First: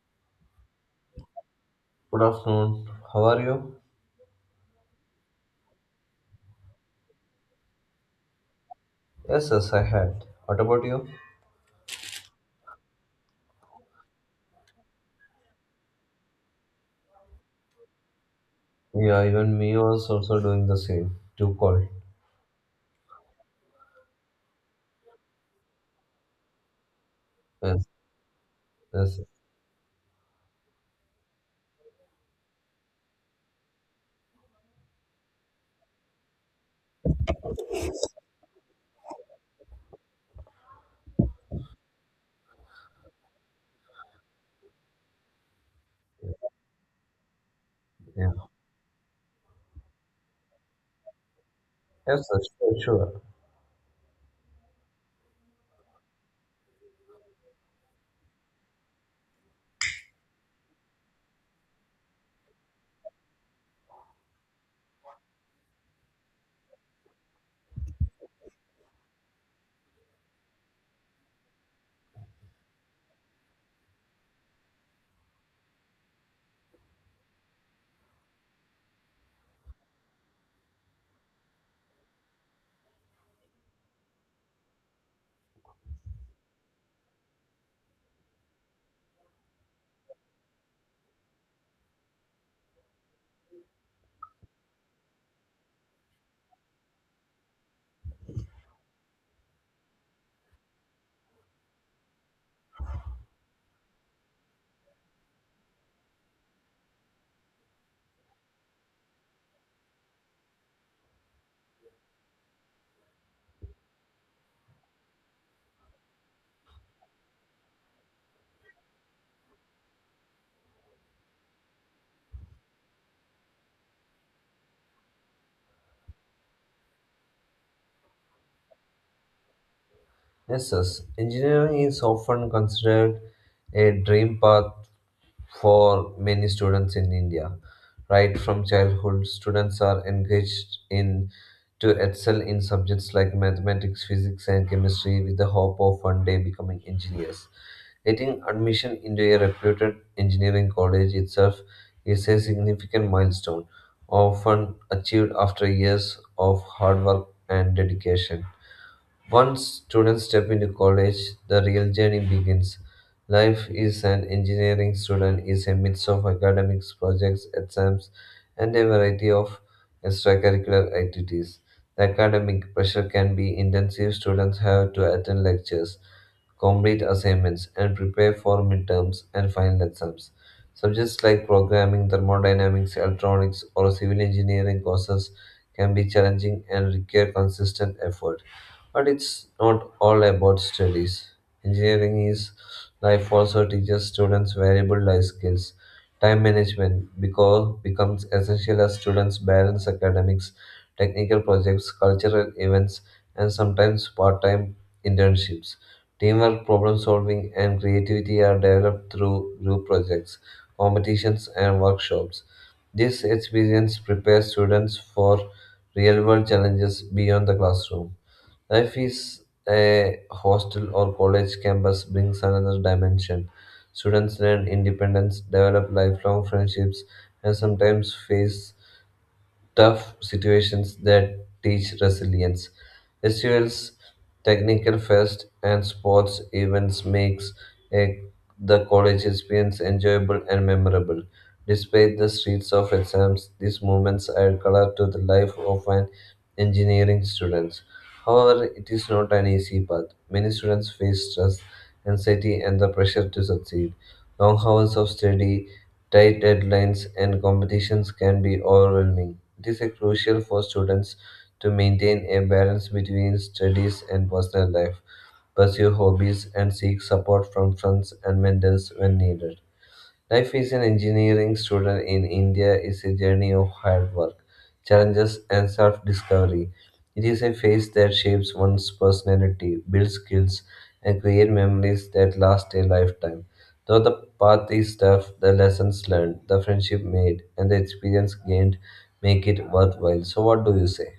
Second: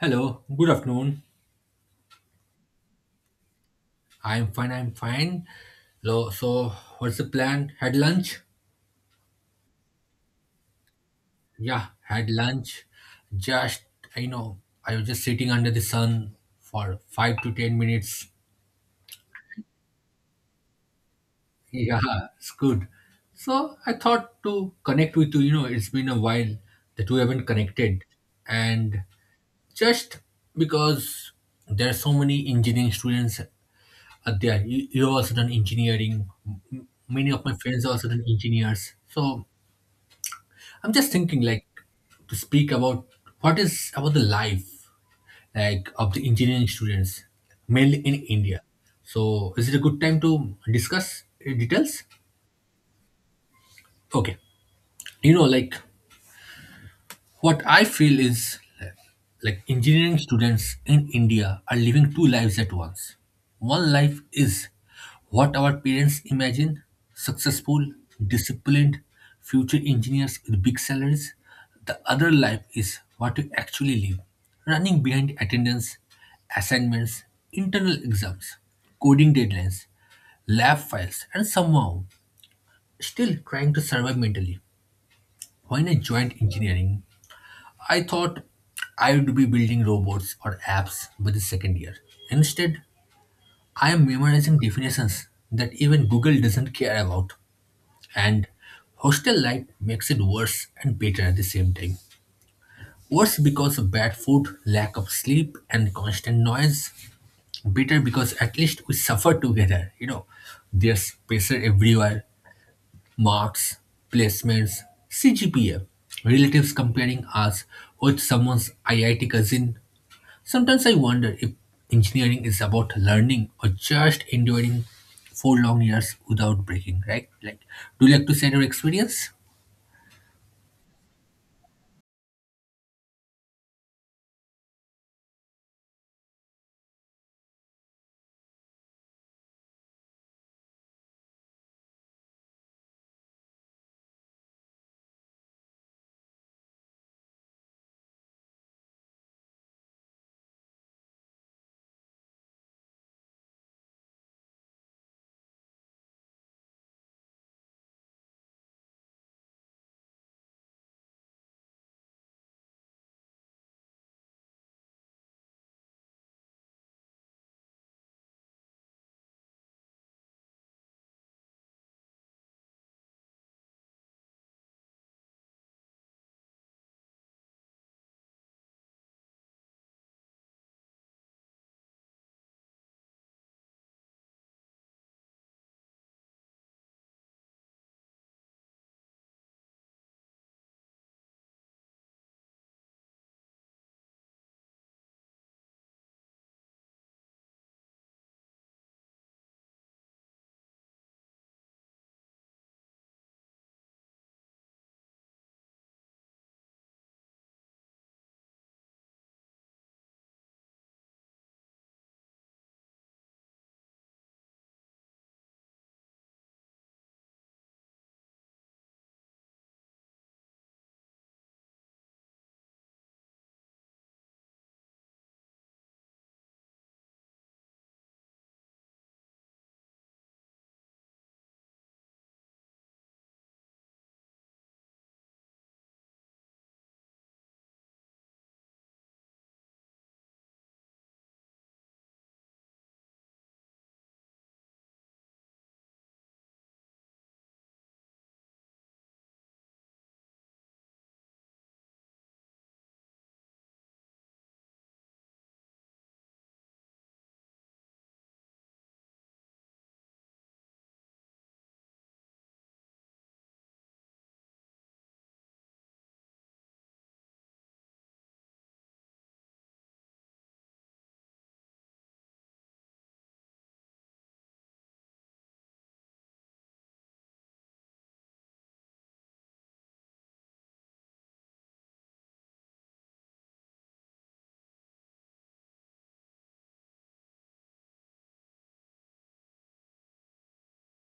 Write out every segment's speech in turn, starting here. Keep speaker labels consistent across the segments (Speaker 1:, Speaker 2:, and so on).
Speaker 1: Hello, good afternoon.
Speaker 2: Good afternoon. How are you?
Speaker 1: I'm fine. So, what's the plan? Had lunch?
Speaker 2: Yes, yes, I had. What about you?
Speaker 1: Yeah, had lunch. Just, I know, I was just sitting under the sun for 5 to 10 minutes.
Speaker 2: Yeah, even me was also doing the same. Too cold.
Speaker 1: Yeah, it's good. So, I thought to connect with you. It's been a while that we haven't
Speaker 2: Yes,
Speaker 1: connected. And
Speaker 2: yes,
Speaker 1: just because there are so many engineering students, Adya. You also done engineering. Many of my friends are also done engineers. So I'm just thinking, to speak about what is about the life like of the engineering students, mainly in
Speaker 2: yeah.
Speaker 1: India. So is it a good time to discuss details?
Speaker 2: Yes, sir, sure, sure.
Speaker 1: Okay, you know, like, what I feel is like engineering students in India are living two lives at once. One life is what our parents imagine, successful, disciplined, future engineers with big salaries. The other life is what we actually live, running behind attendance, assignments, internal exams, coding deadlines, lab files, and somehow still trying to survive mentally. When I joined engineering, I thought I would be building robots or apps by the second year. Instead, I am memorizing definitions that even Google doesn't care about. And hostel life makes it worse and better at the same time. Worse because of bad food, lack of sleep, and constant noise. Better because at least we suffer together. You know, there's pressure everywhere, marks, placements, CGPA, relatives comparing us with someone's IIT cousin. Sometimes I wonder if engineering is about learning or just enduring four long years without breaking, right? Like, do you like to share your experience?
Speaker 2: Yes, yes. Engineering is often considered a dream path for many students in India. Right from childhood, students are engaged in to excel in subjects like mathematics, physics, and chemistry with the hope of one day becoming engineers. Getting admission into a reputed engineering college itself is a significant milestone, often achieved after years of hard work and dedication. Once students step into college, the real journey begins. Life is an engineering student is a mix of academics, projects, exams, and a variety of extracurricular activities. The academic pressure can be intensive. Students have to attend lectures, complete assignments, and prepare for midterms and final exams. Subjects like programming, thermodynamics, electronics, or civil engineering courses can be challenging and require consistent effort. But it's not all about studies. Engineering is life also teaches students valuable life skills. Time management because becomes essential as students balance academics, technical projects, cultural events, and sometimes part-time internships. Teamwork, problem solving, and creativity are developed through group projects, competitions, and workshops. This experience prepares students for real world challenges beyond the classroom. Life is a hostel or college campus brings another dimension. Students learn independence, develop lifelong friendships, and sometimes face tough situations that teach resilience. Festivals, technical fest, and sports events makes a, the college experience enjoyable and memorable. Despite the streets of exams, these moments add color to the life of an engineering student. However, it is not an easy path. Many students face stress, anxiety, and the pressure to succeed. Long hours of study, tight deadlines, and competitions can be overwhelming. It is crucial for students to maintain a balance between studies and personal life, pursue hobbies, and seek support from friends and mentors when needed. Life as an engineering student in India is a journey of hard work, challenges, and self discovery. It is a phase that shapes one's personality, builds skills, and creates memories that last a lifetime. Though the path is tough, the lessons learned, the friendship made, and the experience gained make it worthwhile. So, what do you say?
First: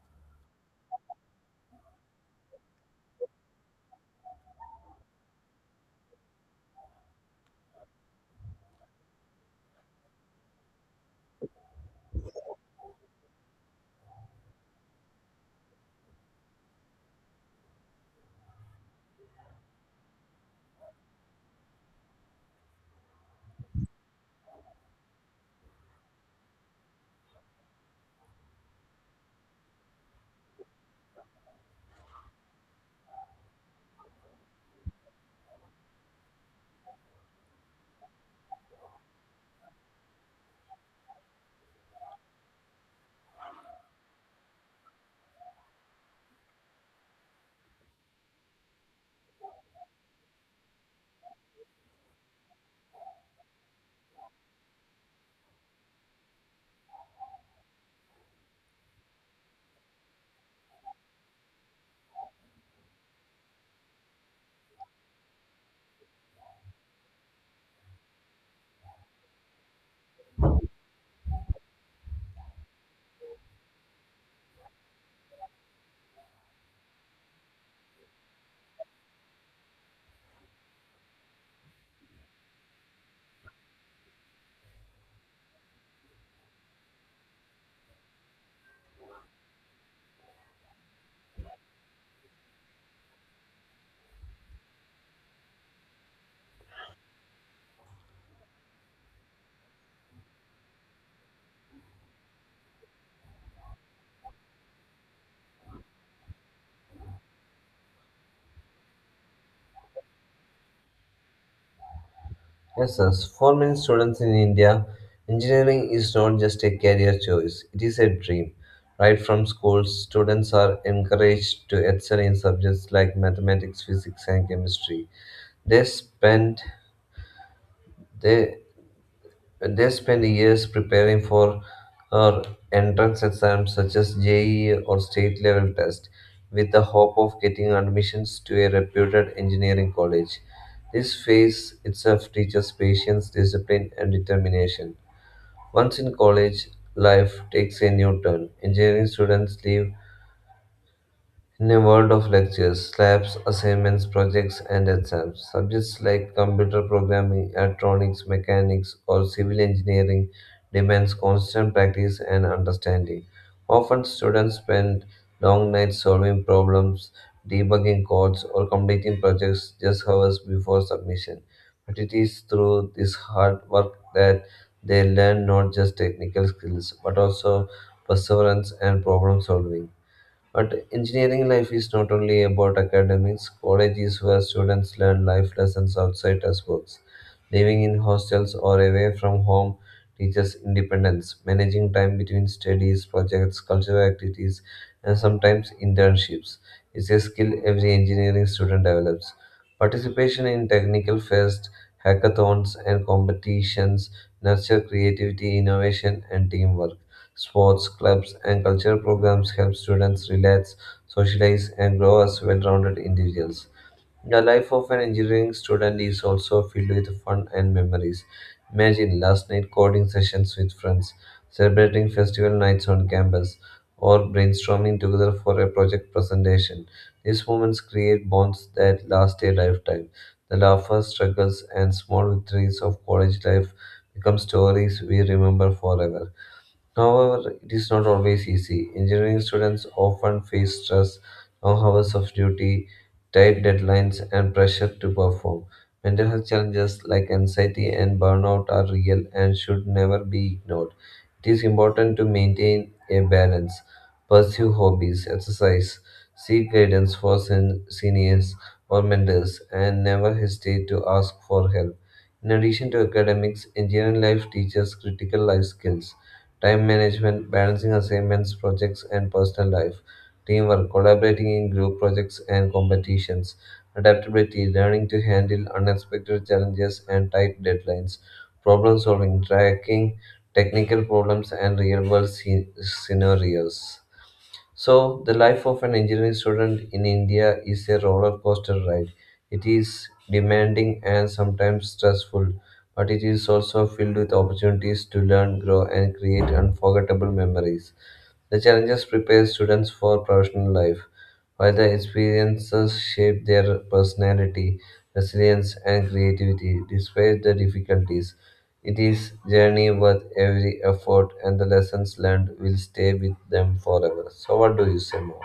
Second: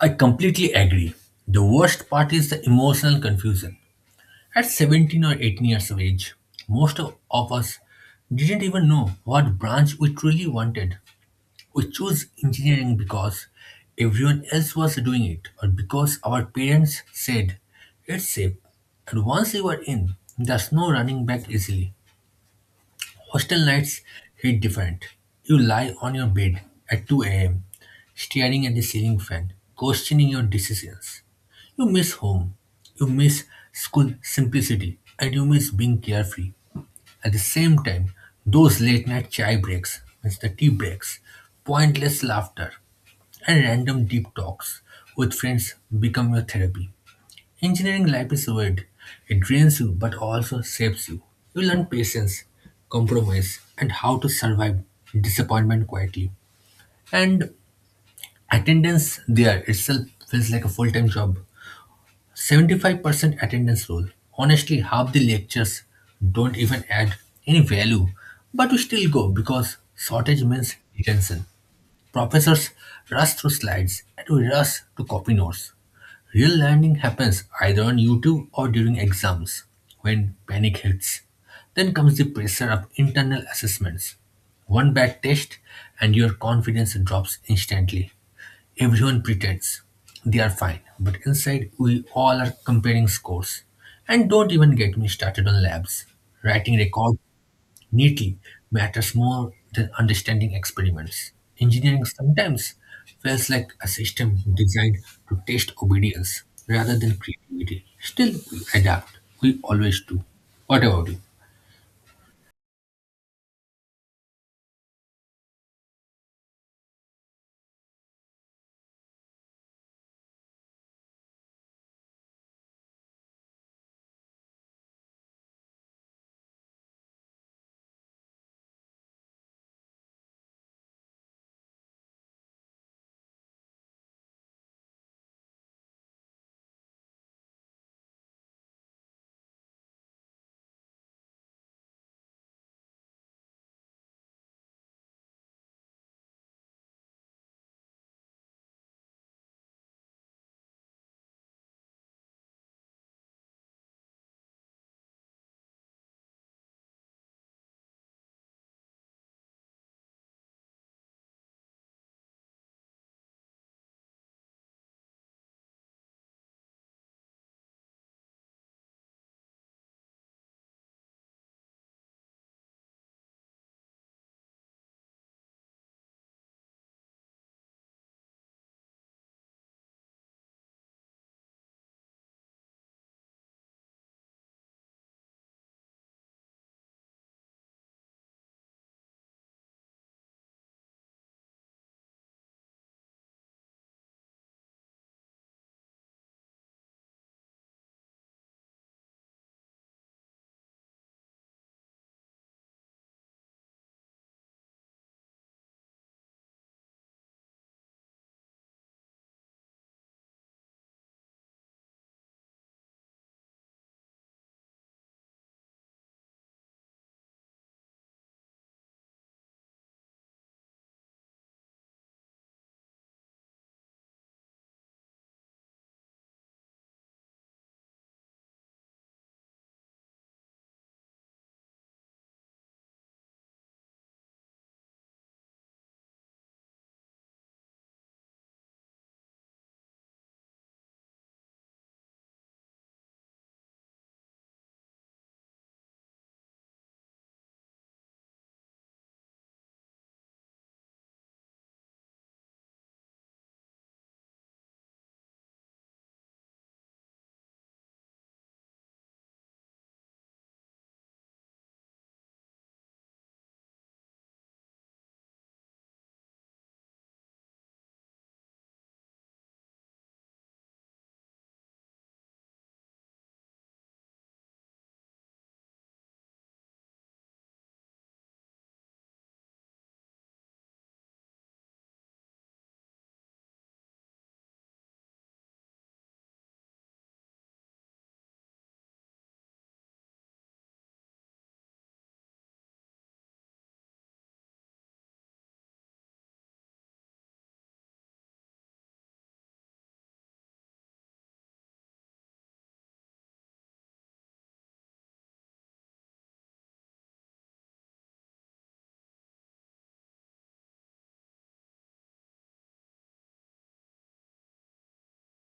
Speaker 1: I completely agree. The worst part is the emotional confusion. At 17 or 18 years of age, most of us didn't even know what branch we truly wanted. We choose engineering because everyone else was doing it or because our parents said it's safe. And once you are in, there's no running back easily. Hostel nights hit different. You lie on your bed at 2 a.m., staring at the ceiling fan, questioning your decisions. You miss home, you miss school simplicity, and you miss being carefree. At the same time, those late night chai breaks, means the tea breaks, pointless laughter, and random deep talks with friends become your therapy. Engineering life is weird. It drains you but also shapes you. You learn patience, compromise, and how to survive disappointment quietly. And attendance there itself feels like a full time job. 75% attendance rule. Honestly, half the lectures don't even add any value, but we still go because shortage means detention. Professors rush through slides and we rush to copy notes. Real learning happens either on YouTube or during exams when panic hits. Then comes the pressure of internal assessments. One bad test and your confidence drops instantly. Everyone pretends they are fine, but inside we all are comparing scores. And don't even get me started on labs, writing record neatly matters more than understanding experiments. Engineering sometimes feels like a system designed to test obedience rather than creativity. Still, we adapt. We always do. What about you?
Speaker 2: Yes, yes. For many students in India, engineering is not just a career choice, it is a dream. Right from school, students are encouraged to excel in subjects like mathematics, physics, and chemistry. They spend they they spend years preparing for uh, entrance exams such as JEE or state level test with the hope of getting admissions to a reputed engineering college. This phase itself teaches patience, discipline, and determination. Once in college, life takes a new turn. Engineering students leave in a world of lectures, labs, assignments, projects, and exams, subjects like computer programming, electronics, mechanics, or civil engineering demands constant practice and understanding. Often, students spend long nights solving problems, debugging codes, or completing projects just hours before submission. But it is through this hard work that they learn not just technical skills but also perseverance and problem solving. But engineering life is not only about academics, college is where students learn life lessons outside textbooks. Living in hostels or away from home teaches independence, managing time between studies, projects, cultural activities, and sometimes internships. Is a skill every engineering student develops. Participation in technical fest, hackathons, and competitions nurture creativity, innovation, and teamwork. Sports, clubs, and cultural programs help students relax, socialize, and grow as well rounded individuals. The life of an engineering student is also filled with fun and memories. Imagine last night coding sessions with friends, celebrating festival nights on campus, or brainstorming together for a project presentation. These moments create bonds that last a lifetime. The laughter, struggles, and small victories of college life become stories we remember forever. However, it is not always easy. Engineering students often face stress, long hours of duty, tight deadlines, and pressure to perform. Mental health challenges like anxiety and burnout are real and should never be ignored. It is important to maintain a balance, pursue hobbies, exercise, seek guidance for seniors or mentors, and never hesitate to ask for help. In addition to academics, engineering life teaches critical life skills time management, balancing assignments, projects, and personal life, teamwork, collaborating in group projects and competitions, adaptability, learning to handle unexpected challenges and tight deadlines, problem solving, tracking technical problems and real world scenarios. So, the life of an engineering student in India is a roller coaster ride. It is demanding and sometimes stressful, but it is also filled with opportunities to learn, grow, and create unforgettable memories. The challenges prepare students for professional life, while the experiences shape their personality, resilience, and creativity. Despite the difficulties, it is journey worth every effort, and the lessons learned will stay with them forever. So, what do you say more?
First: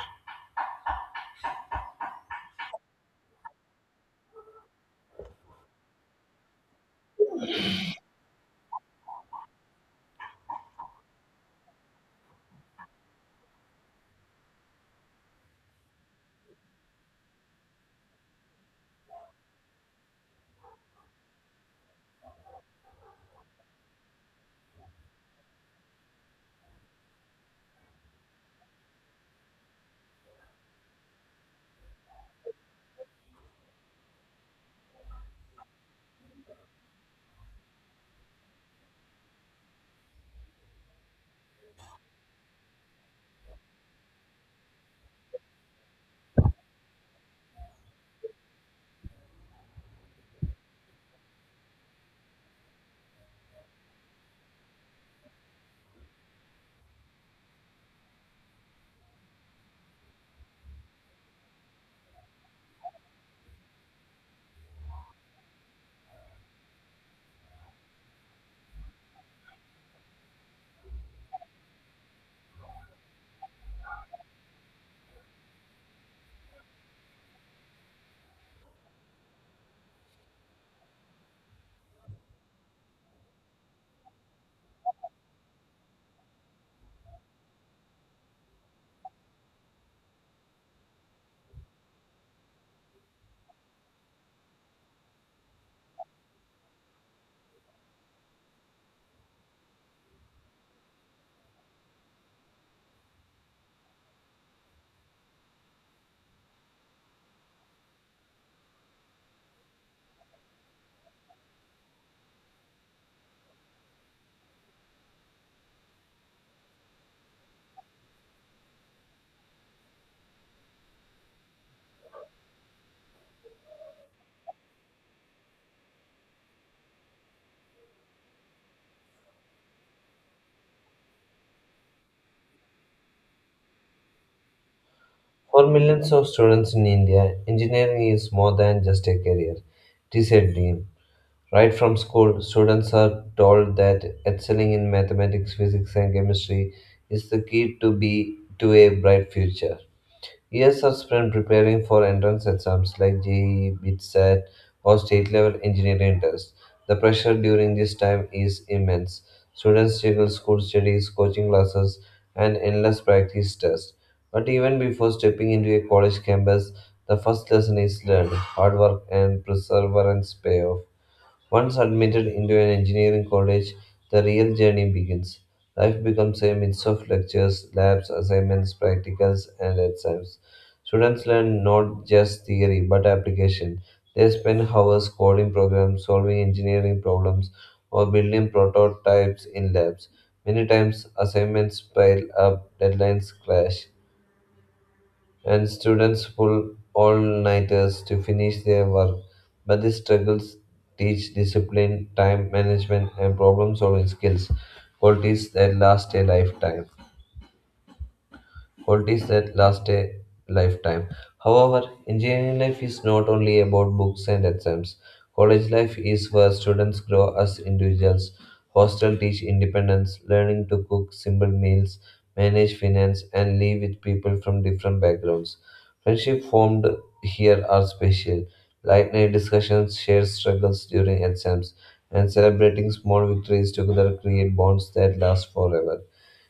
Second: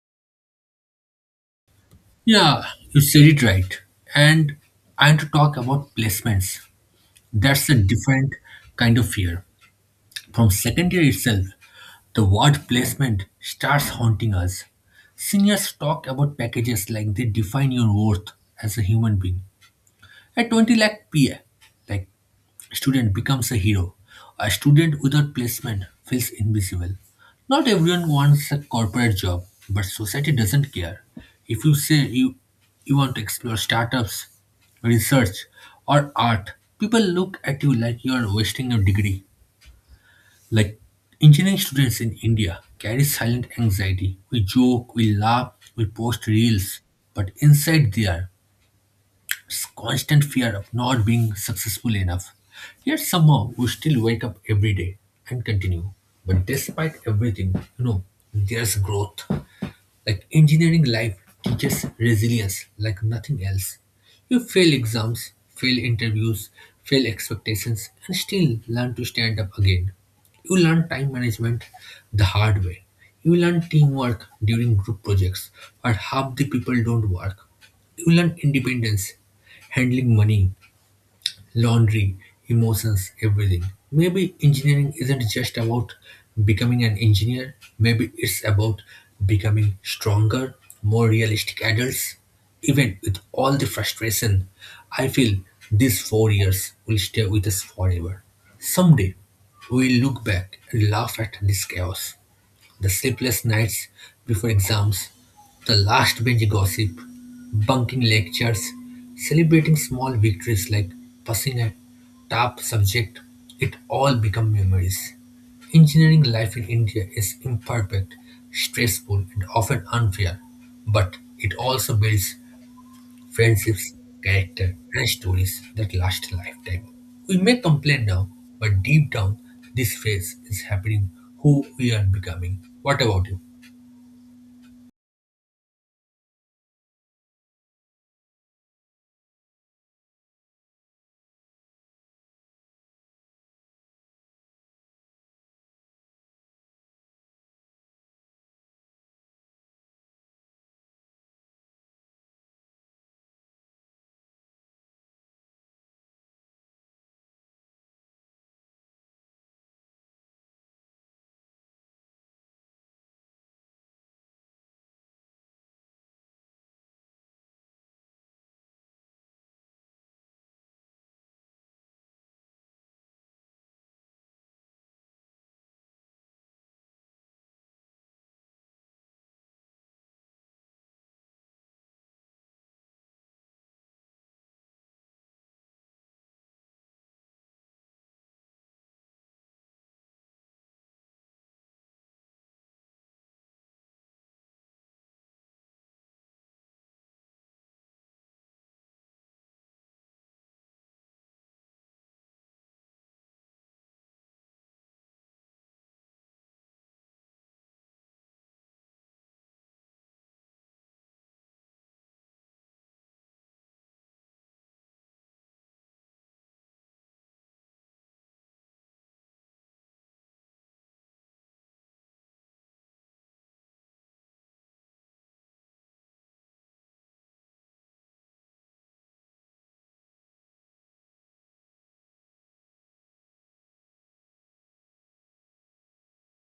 Speaker 1: Yeah, you said it right. And I want to talk about placements. That's a different kind of fear. From second year itself, the word placement starts haunting us. Seniors talk about packages like they define your worth as a human being. At 20 lakh PA, like, student becomes a hero. A student without placement feels invisible. Not everyone wants a corporate job, but society doesn't care. If you say you want to explore startups, research, or art, people look at you like you are wasting your degree. Like engineering students in India carry silent anxiety. We joke, we laugh, we post reels, but inside they are it's constant fear of not being successful enough. Yet somehow we still wake up every day and continue. But despite everything, you know, there's growth. Like engineering life teaches resilience like nothing else. You fail exams, fail interviews, fail expectations, and still learn to stand up again. You learn time management the hard way. You learn teamwork during group projects where half the people don't work. You learn independence, handling money, laundry, emotions, everything. Maybe engineering isn't just about becoming an engineer, maybe it's about becoming stronger, more realistic adults. Even with all the frustration, I feel these 4 years will stay with us forever. Someday, we'll look back and laugh at this chaos, the sleepless nights before exams, the last bench gossip, bunking lectures, celebrating small victories like passing a tough subject, it all become memories. Engineering life in India is imperfect, stressful, and often unfair, but it also builds friendships, character, and stories that last a lifetime. We may complain now, but deep down, this phase is happening who we are becoming. What about you?
Speaker 2: For millions of students in India, engineering is more than just a career. It is a dream, Right from school, students are told that excelling in mathematics, physics, and chemistry is the key to be to a bright future. Years are spent preparing for entrance exams like JEE, BITSAT, or state level engineering tests. The pressure during this time is immense. Students juggle school studies, coaching classes, and endless practice tests. But even before stepping into a college campus, the first lesson is learned: hard work and perseverance pay off. Once admitted into an engineering college, the real journey begins. Life becomes a mix of lectures, labs, assignments, practicals, and exams. Students learn not just theory but application. They spend hours coding programs, solving engineering problems, or building prototypes in labs. Many times, assignments pile up, deadlines clash, and students pull all nighters to finish their work. But these struggles teach discipline, time management, and problem solving skills, qualities that last a lifetime. What is that last a lifetime. However, engineering life is not only about books and exams. College life is where students grow as individuals. Hostel teach independence, learning to cook simple meals, manage finance, and live with people from different backgrounds. Friendship formed here are special. Late night discussions, shared struggles during exams, and celebrating small victories together create bonds that last forever.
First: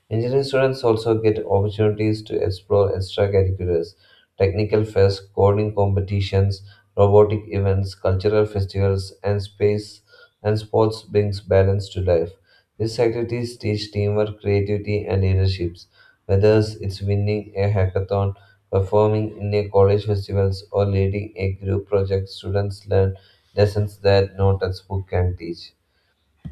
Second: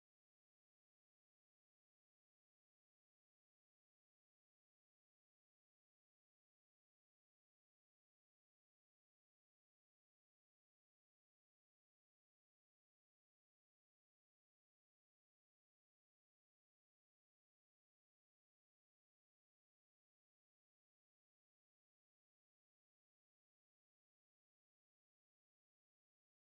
Speaker 2: Engineering students also get opportunities to explore extracurriculars, technical fairs, coding competitions, robotic events, cultural festivals, and space and sports brings balance to life. These activities teach teamwork, creativity, and leaderships. Whether it's winning a hackathon, performing in a college festivals, or leading a group project, students learn lessons that no textbook can teach.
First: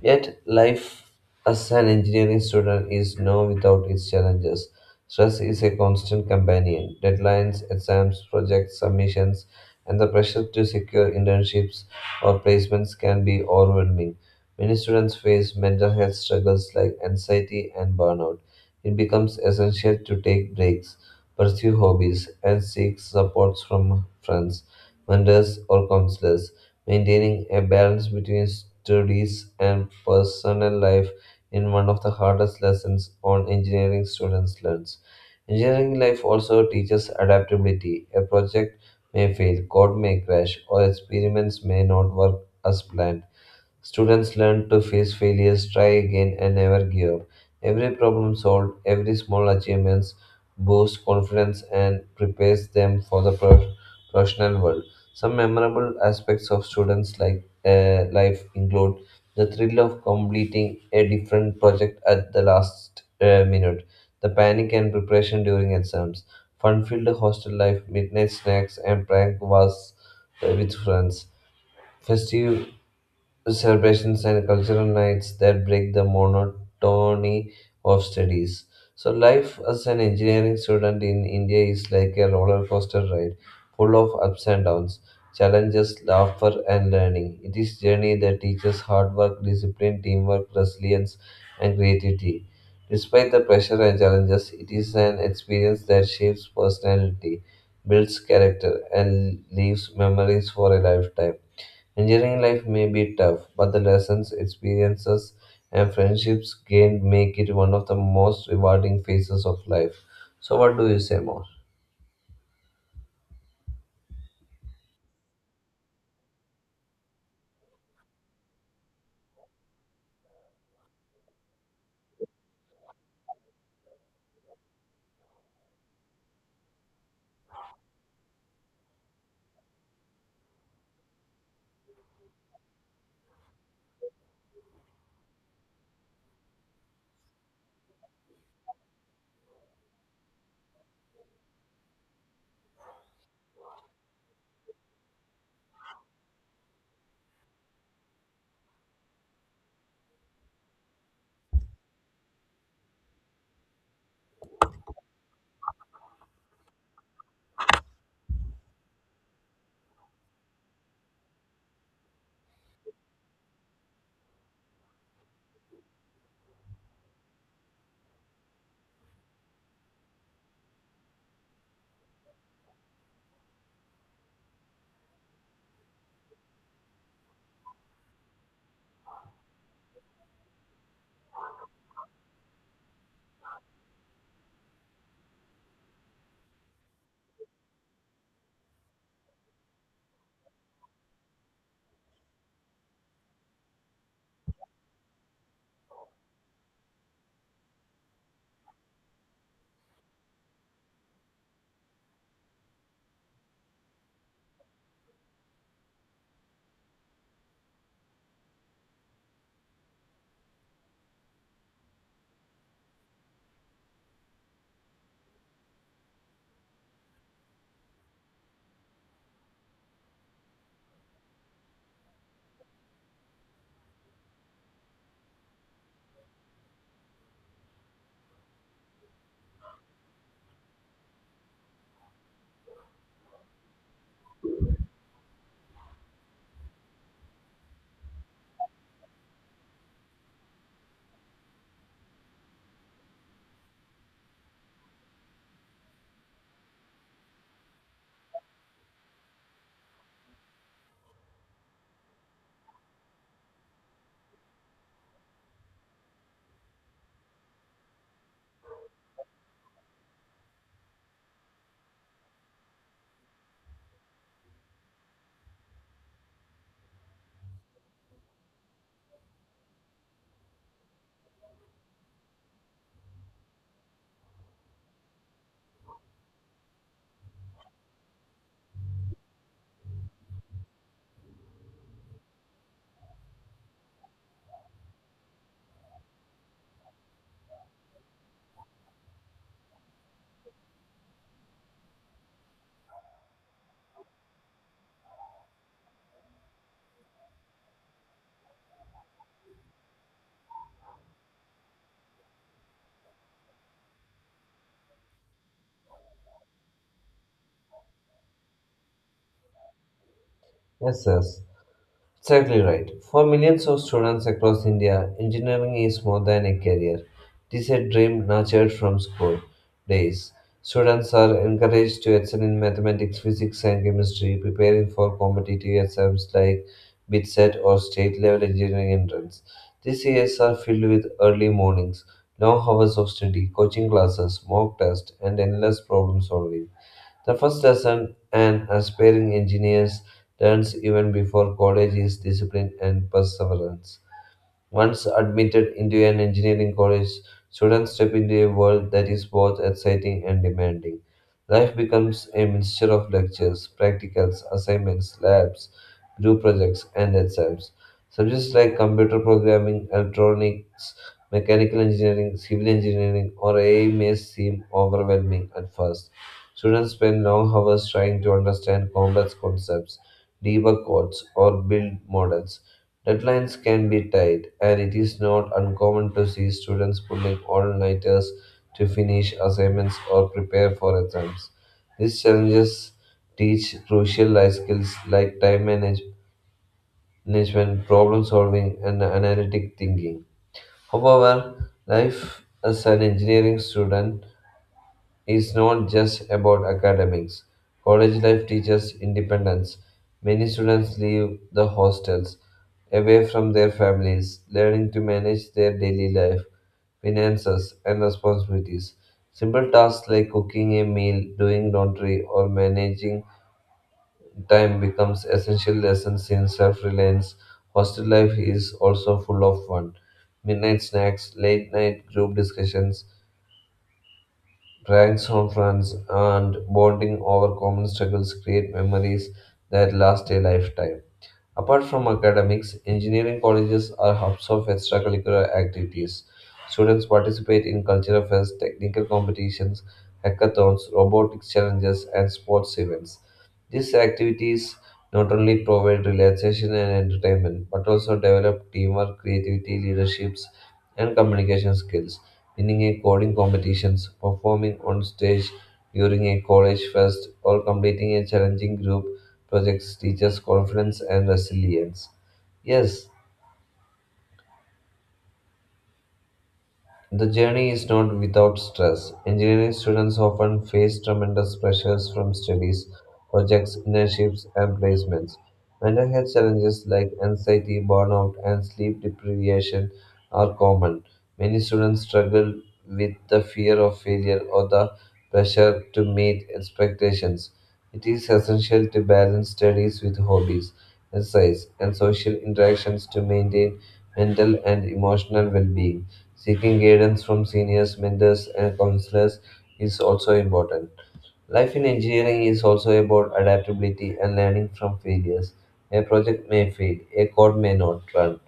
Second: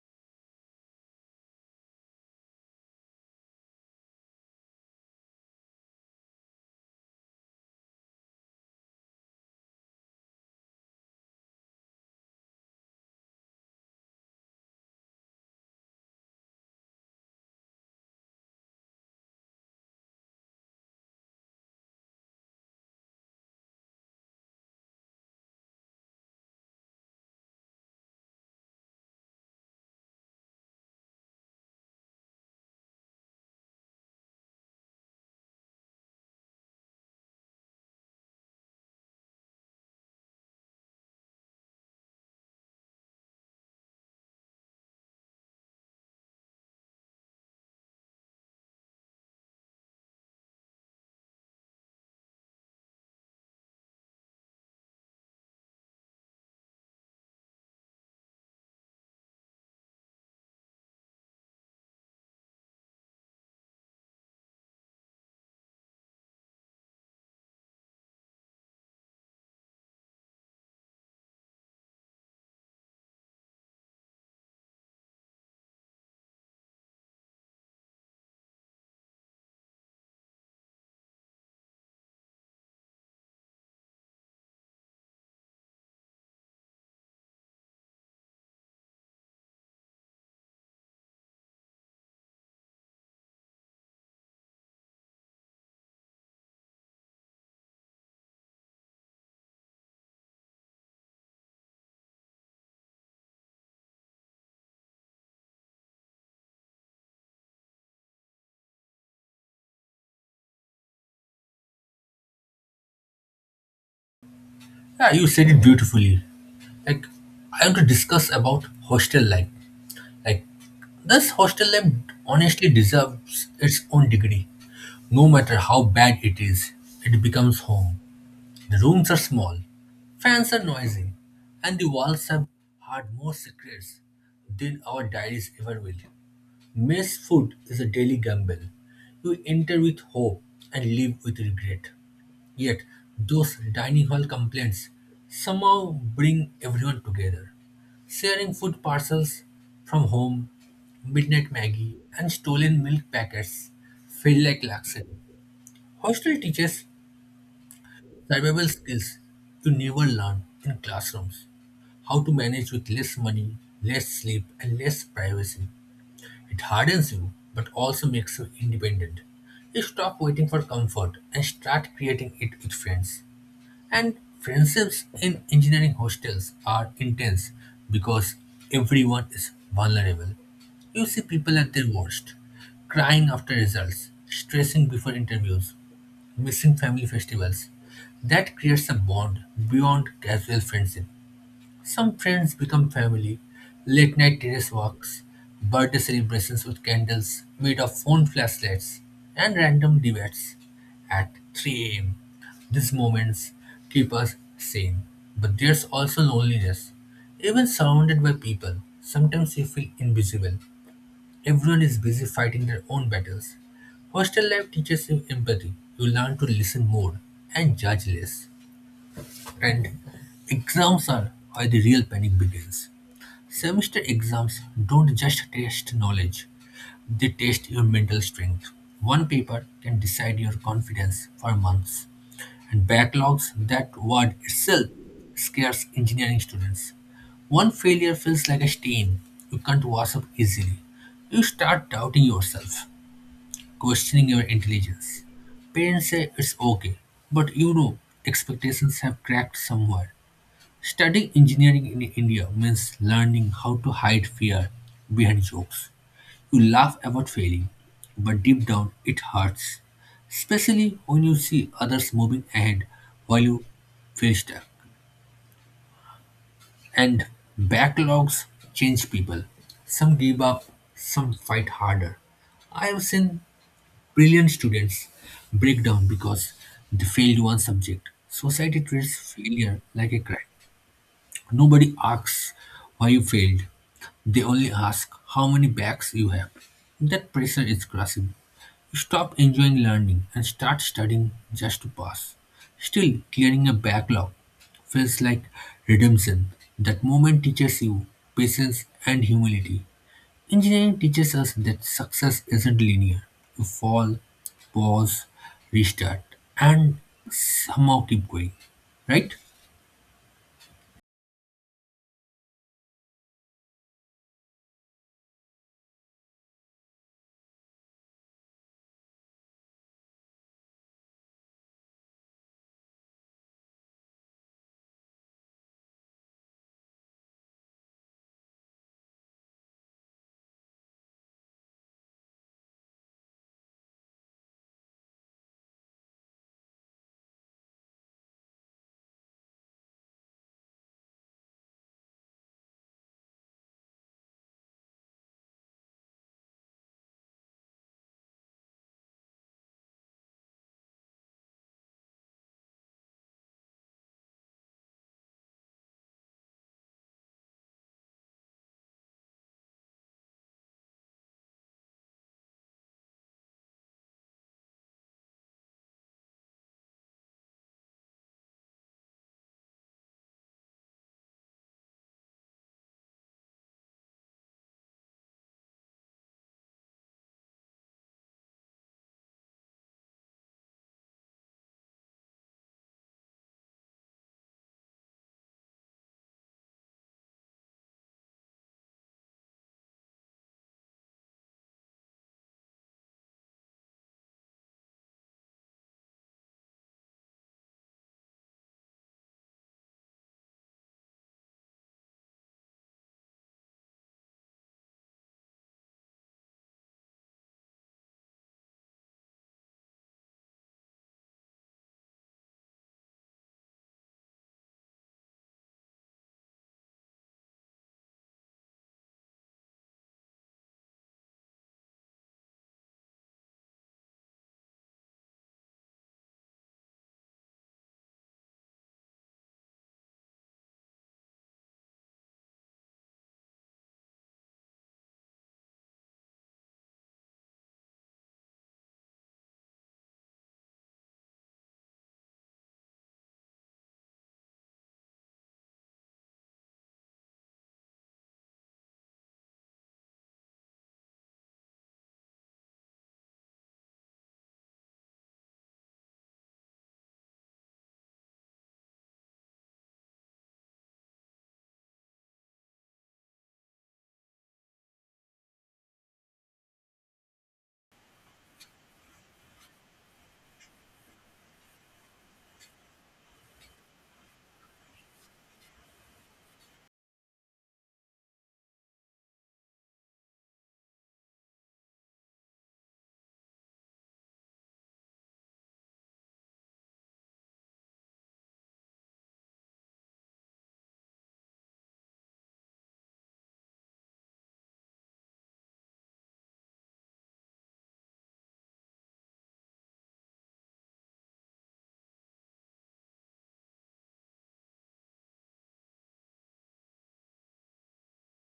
Speaker 2: Yet, life as an engineering student is no without its challenges. Stress is a constant companion. Deadlines, exams, projects, submissions, and the pressure to secure internships or placements can be overwhelming. Many students face mental health struggles like anxiety and burnout. It becomes essential to take breaks, pursue hobbies, and seek supports from friends, mentors, or counselors. Maintaining a balance between studies and personal life is one of the hardest lessons on engineering students learns. Engineering life also teaches adaptability. A project may fail, code may crash, or experiments may not work as planned Students learn to face failures, try again, and never give up. Every problem solved, every small achievements boosts confidence and prepares them for the professional world. Some memorable aspects of students' like life include the thrill of completing a different project at the last minute, the panic and preparation during exams, fun-filled hostel life, midnight snacks, and prank wars with friends festive celebrations and cultural nights that break the monotony of studies. So, life as an engineering student in India is like a roller coaster ride, full of ups and downs, challenges, laughter, and learning. It is journey that teaches hard work, discipline, teamwork, resilience, and creativity. Despite the pressure and challenges, it is an experience that shapes personality, builds character, and leaves memories for a lifetime. Engineering life may be tough, but the lessons, experiences, and friendships gained make it one of the most rewarding phases of life. So, what do you say more?
Speaker 1: Yeah, you said it beautifully. Like, I want to discuss about hostel life. Like, this hostel life honestly deserves its own degree. No matter how bad it is, it becomes home. The rooms are small, fans are noisy, and the walls have hard more secrets than our diaries ever will. Mess food is a daily gamble. You enter with hope and leave with regret. Yet, those dining hall complaints somehow bring everyone together. Sharing food parcels from home, midnight Maggie, and stolen milk packets feel like luxury. Hostel teaches survival skills you never learn in classrooms. How to manage with less money, less sleep, and less privacy. It hardens you, but also makes you independent. You stop waiting for comfort and start creating it with friends. And friendships in engineering hostels are intense because everyone is vulnerable. You see people at their worst, crying after results, stressing before interviews, missing family festivals. That creates a bond beyond casual friendship. Some friends become family. Late night terrace walks, birthday celebrations with candles made of phone flashlights, and random debates at 3 am. These moments keep us sane, but there's also loneliness. Even surrounded by people, sometimes you feel invisible. Everyone is busy fighting their own battles. Hostel life teaches you empathy. You learn to listen more and judge less. And exams are where the real panic begins. Semester exams don't just test knowledge, they test your mental strength. One paper can decide your confidence for months. And backlogs, that word itself scares engineering students. One failure feels like a stain you can't wash up easily. You start doubting yourself, questioning your intelligence. Parents say it's okay, but you know expectations have cracked somewhere. Studying engineering in India means learning how to hide fear behind jokes. You laugh about failing, but deep down it hurts, especially when you see others moving ahead while you feel stuck. And backlogs change people. Some give up, some fight harder. I have seen brilliant students break down because they failed one subject. Society treats failure like a crime. Nobody asks why you failed. They only ask how many backs you have. That pressure is crushing. You stop enjoying learning and start studying just to pass. Still, clearing a backlog feels like redemption. That moment teaches you patience and humility. Engineering teaches us that success isn't linear. You fall, pause, restart, and somehow keep going. Right?
Speaker 2: Yes, yes. Exactly right. For millions of students across India, engineering is more than a career. It is a dream nurtured from school days. Students are encouraged to excel in mathematics, physics, and chemistry, preparing for competitive exams like BITSET or state level engineering entrance. These years are filled with early mornings, long hours of study, coaching classes, mock tests, and endless problem solving. The first lesson an aspiring engineer learns even before college is discipline and perseverance. Once admitted into an engineering college, students step into a world that is both exciting and demanding. Life becomes a mixture of lectures, practicals, assignments, labs, group projects, and exams. Subjects like computer programming, electronics, mechanical engineering, civil engineering, or AI may seem overwhelming at first. Students spend long hours trying to understand complex concepts, debug codes, or build models. Deadlines can be tight, and it is not uncommon to see students pulling all nighters to finish assignments or prepare for exams. These challenges teach crucial life skills like time management, problem solving, and analytic thinking. However, life as an engineering student it's not just about academics. College life teaches independence. Many students leave the hostels away from their families, learning to manage their daily life, finances, and responsibilities. Simple tasks like cooking a meal, doing laundry, or managing time becomes essential lessons in self-reliance. Hostel life is also full of fun. Midnight snacks, late night group discussions, pranks on friends and bonding over common struggles create memories that last a lifetime. Apart from academics, engineering colleges are hubs of extracurricular activities. Students participate in cultural fairs, technical competitions, hackathons, robotics challenges, and sports events. These activities not only provide relaxation and entertainment, but also develop teamwork, creativity, leaderships, and communication skills. Winning a coding competitions, performing on stage during a college fest, or completing a challenging group projects teaches confidence and resilience. Yes, the journey is not without stress. Engineering students often face tremendous pressures from studies, projects, internships, and placements. Mental health challenges like anxiety, burnout, and sleep deprivation are common. Many students struggle with the fear of failure or the pressure to meet expectations. It is essential to balance studies with hobbies, exercise, and social interactions to maintain mental and emotional well being. Seeking guidance from seniors, mentors, and counselors is also important. Life in engineering is also about adaptability and learning from failures. A project may fail, a code may not run,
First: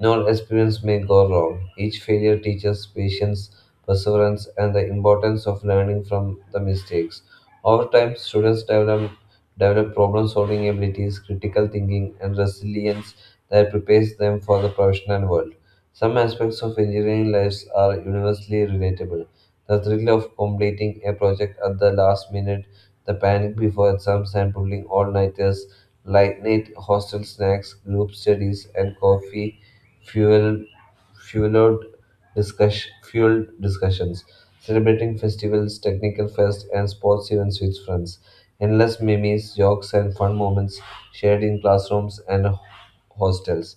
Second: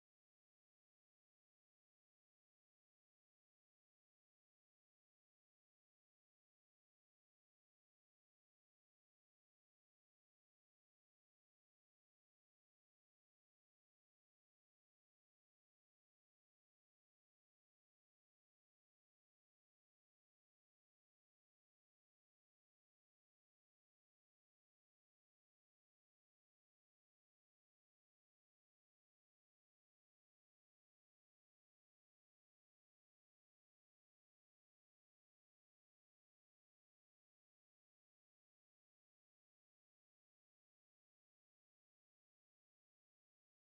Speaker 2: no experience may go wrong. Each failure teaches patience, perseverance, and the importance of learning from the mistakes. Over time, students develop problem solving abilities, critical thinking, and resilience that prepares them for the professional world. Some aspects of engineering lives are universally relatable. The thrill of completing a project at the last minute, the panic before exams and pulling all-nighters, late night hostel snacks, group studies, and coffee fueled fueled fueled discussions, celebrating festivals, technical fest, and sports events with friends, endless memes, jokes, and fun moments shared in classrooms and hostels.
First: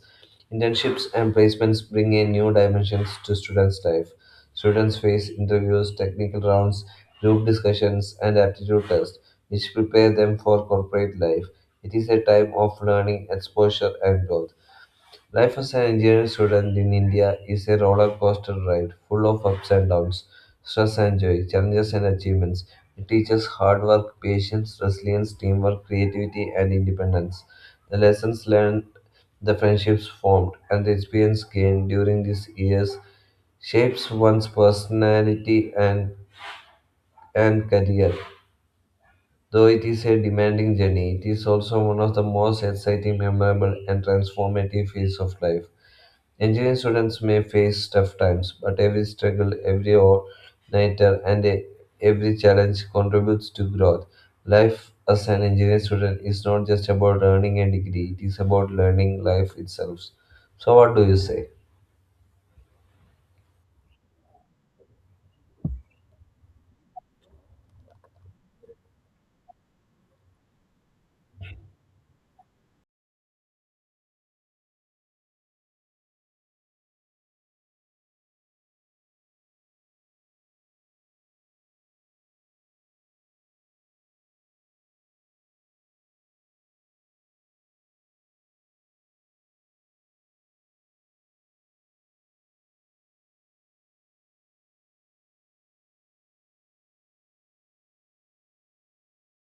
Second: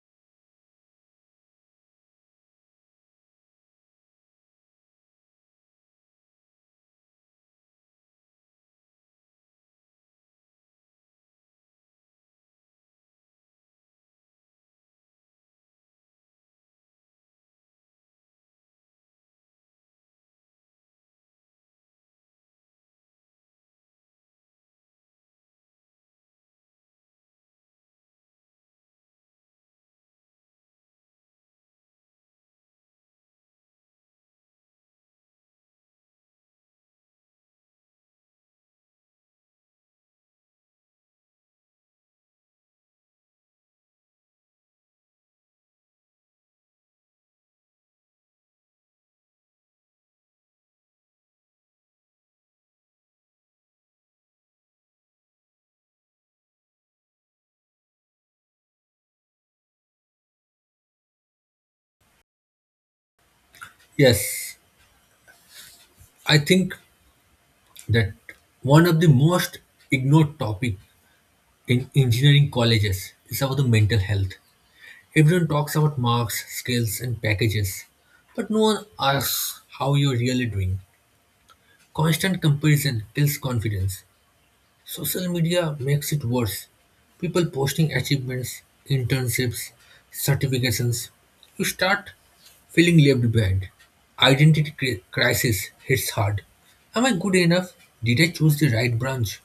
Speaker 2: Internships and placements bring in new dimensions to students' life. Students face interviews, technical rounds, group discussions, and aptitude tests, which prepare them for corporate life. It is a time of learning, exposure, and growth. Life as an engineering student in India is a roller coaster ride full of ups and downs, stress and joy, challenges and achievements. It teaches hard work, patience, resilience, teamwork, creativity, and independence. The lessons learned, the friendships formed, and the experience gained during these years shapes one's personality and career. Though it is a demanding journey, it is also one of the most exciting, memorable, and transformative phases of life. Engineering students may face tough times, but every struggle, every all-nighter, and every challenge contributes to growth. Life as an engineering student is not just about earning a degree, it is about learning life itself. So, what do you say?
Speaker 1: Yes, I think that one of the most ignored topic in engineering colleges is about the mental health. Everyone talks about marks, skills, and packages, but no one asks how you're really doing. Constant comparison kills confidence. Social media makes it worse. People posting achievements, internships, certifications. You start feeling left behind. Identity crisis hits hard. Am I good enough? Did I choose the right branch?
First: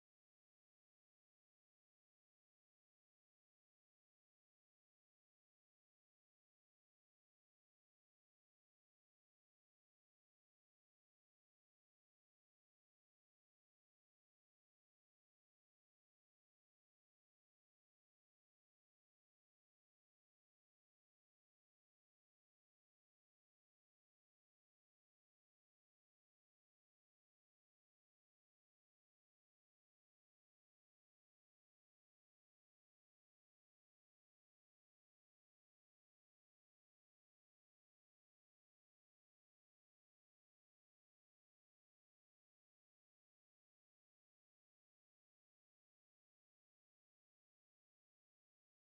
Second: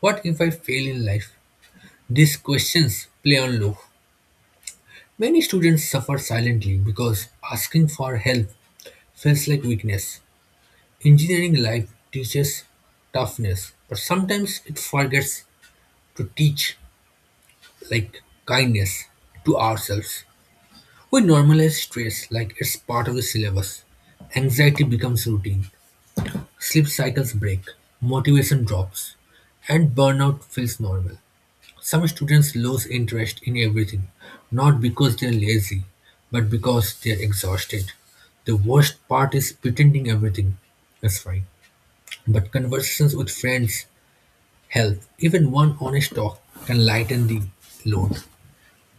Speaker 1: What if I fail in life? These questions play on loop. Many students suffer silently because asking for help feels like weakness. Engineering life teaches toughness, but sometimes it forgets to teach like kindness to ourselves. We normalize stress like it's part of the syllabus. Anxiety becomes routine, sleep cycles break, motivation drops, and burnout feels normal. Some students lose interest in everything, not because they are lazy, but because they are exhausted. The worst part is pretending everything is fine. But conversations with friends help. Even one honest talk can lighten the load.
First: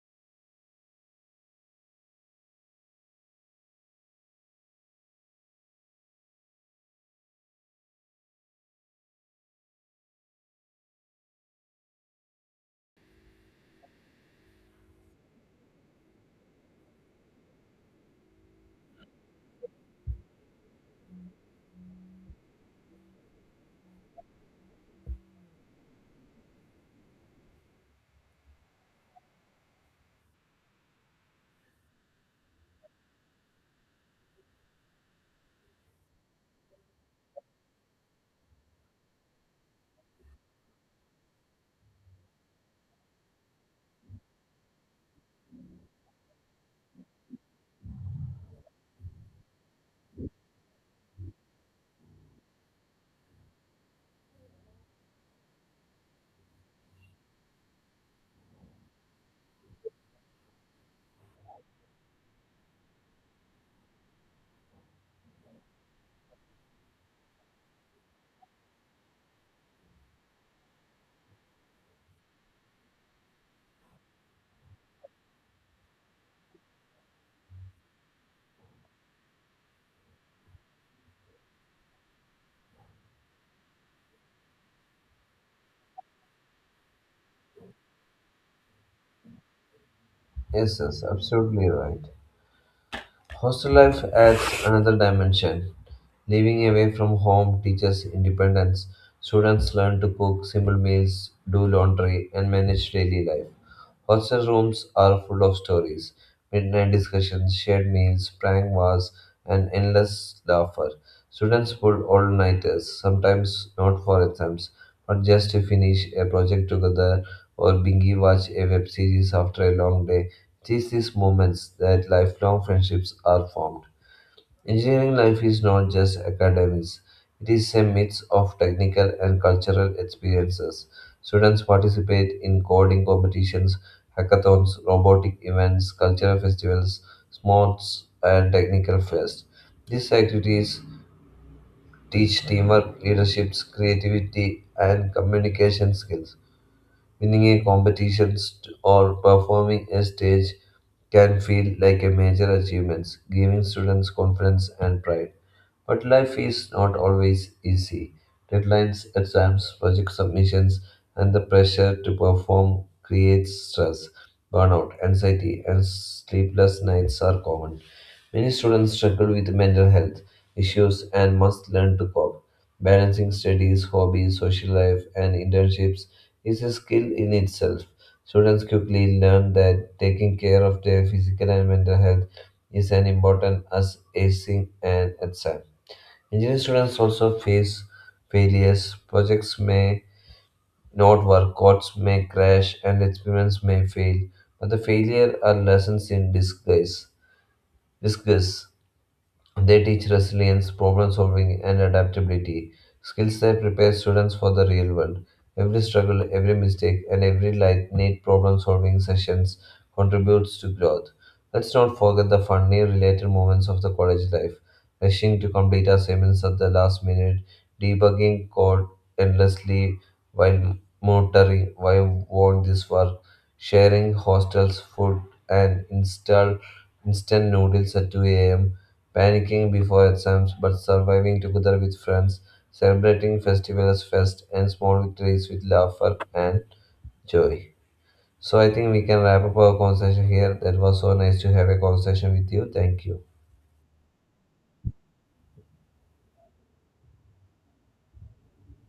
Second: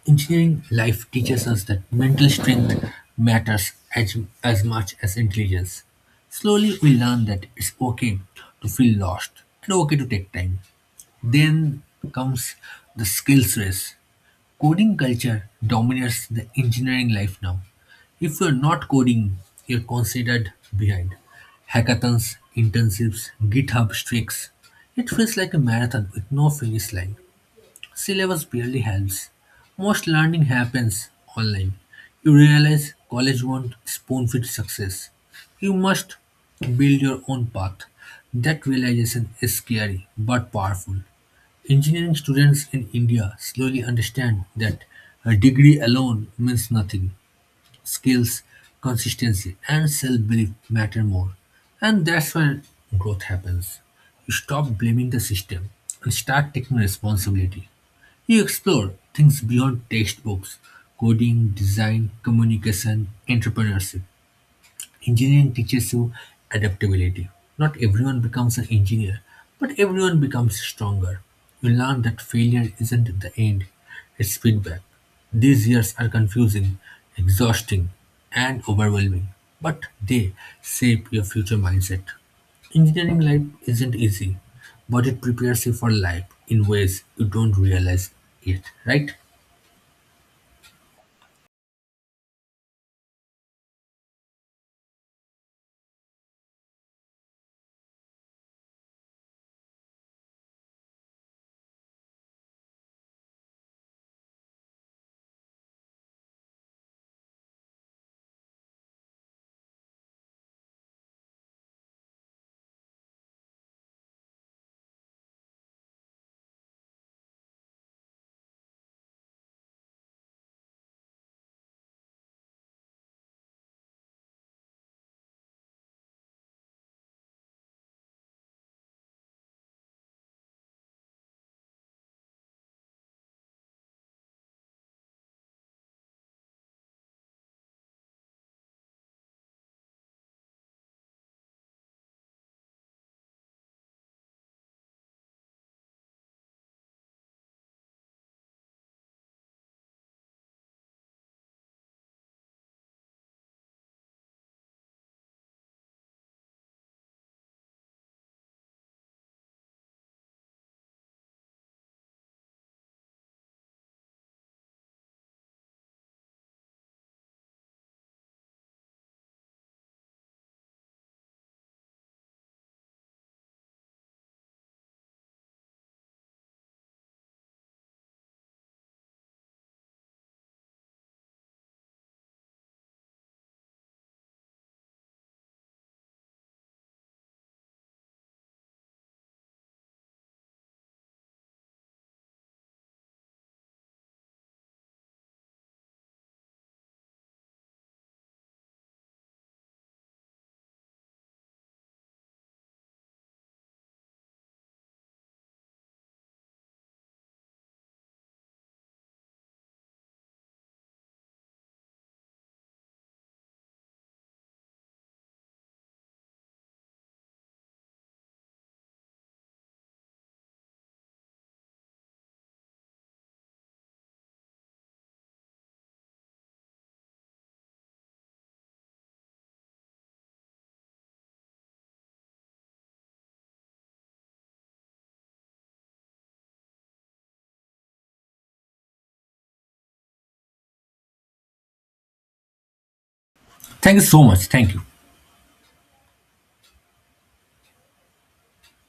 Speaker 1: Engineering life teaches us that mental strength matters as much as intelligence. Slowly, we learn that it's okay to feel lost and okay to take time. Then comes the skills race. Coding culture dominates the engineering life now. If you're not coding, you're considered behind. Hackathons, internships, GitHub streaks. It feels like a marathon with no finish line. Syllabus barely helps. Most learning happens online. You realize college won't spoon feed success. You must build your own path. That realization is scary but powerful. Engineering students in India slowly understand that a degree alone means nothing. Skills, consistency, and self belief matter more. And that's where growth happens. You stop blaming the system and start taking responsibility. You explore things beyond textbooks, coding, design, communication, entrepreneurship. Engineering teaches you adaptability. Not everyone becomes an engineer, but everyone becomes stronger. You learn that failure isn't the end, it's feedback. These years are confusing, exhausting, and overwhelming, but they shape your future mindset. Engineering life isn't easy, but it prepares you for life in ways you don't realize yet, right?
Speaker 2: Yes, yes, absolutely right. Hostel life adds another dimension. Living away from home teaches independence. Students learn to cook simple meals, do laundry, and manage daily life. Hostel rooms are full of stories, midnight discussions, shared meals, prank wars, and endless laughter. Students pull all-nighters, sometimes not for exams, but just to finish a project together or binge watch a web series after a long day. It is these moments that lifelong friendships are formed. Engineering life is not just academics, it is a mix of technical and cultural experiences. Students participate in coding competitions, hackathons, robotic events, cultural festivals, sports, and technical fairs. These activities teach teamwork, leadership, creativity, and communication skills. Winning a competition or performing a stage can feel like a major achievement, giving students confidence and pride. But life is not always easy. Deadlines, exams, project submissions, and the pressure to perform creates stress, burnout, anxiety, and sleepless nights are common. Many students struggle with mental health issues and must learn to cope. Balancing studies, hobbies, social life, and internships is a skill in itself. Students quickly learn that taking care of their physical and mental health is as important as acing an exam. Engineering students also face failures. Projects may not work, codes may crash, and experiments may fail. But the failure are lessons in disguise. Discuss. They teach resilience, problem solving, and adaptability, skills that prepare students for the real world. Every struggle, every mistake, and every light need problem solving sessions contributes to growth. Let's not forget the funny related moments of the college life rushing to complete assignments at the last minute, debugging code endlessly while on this work, sharing hostels, food, and install instant noodles at 2 a.m., panicking before exams but surviving together with friends, celebrating festivals fest and small victories with laughter and joy. So I think we can wrap up our conversation here. That was so nice to have a conversation with you. Thank you.
Speaker 1: Thank you so much. Thank you.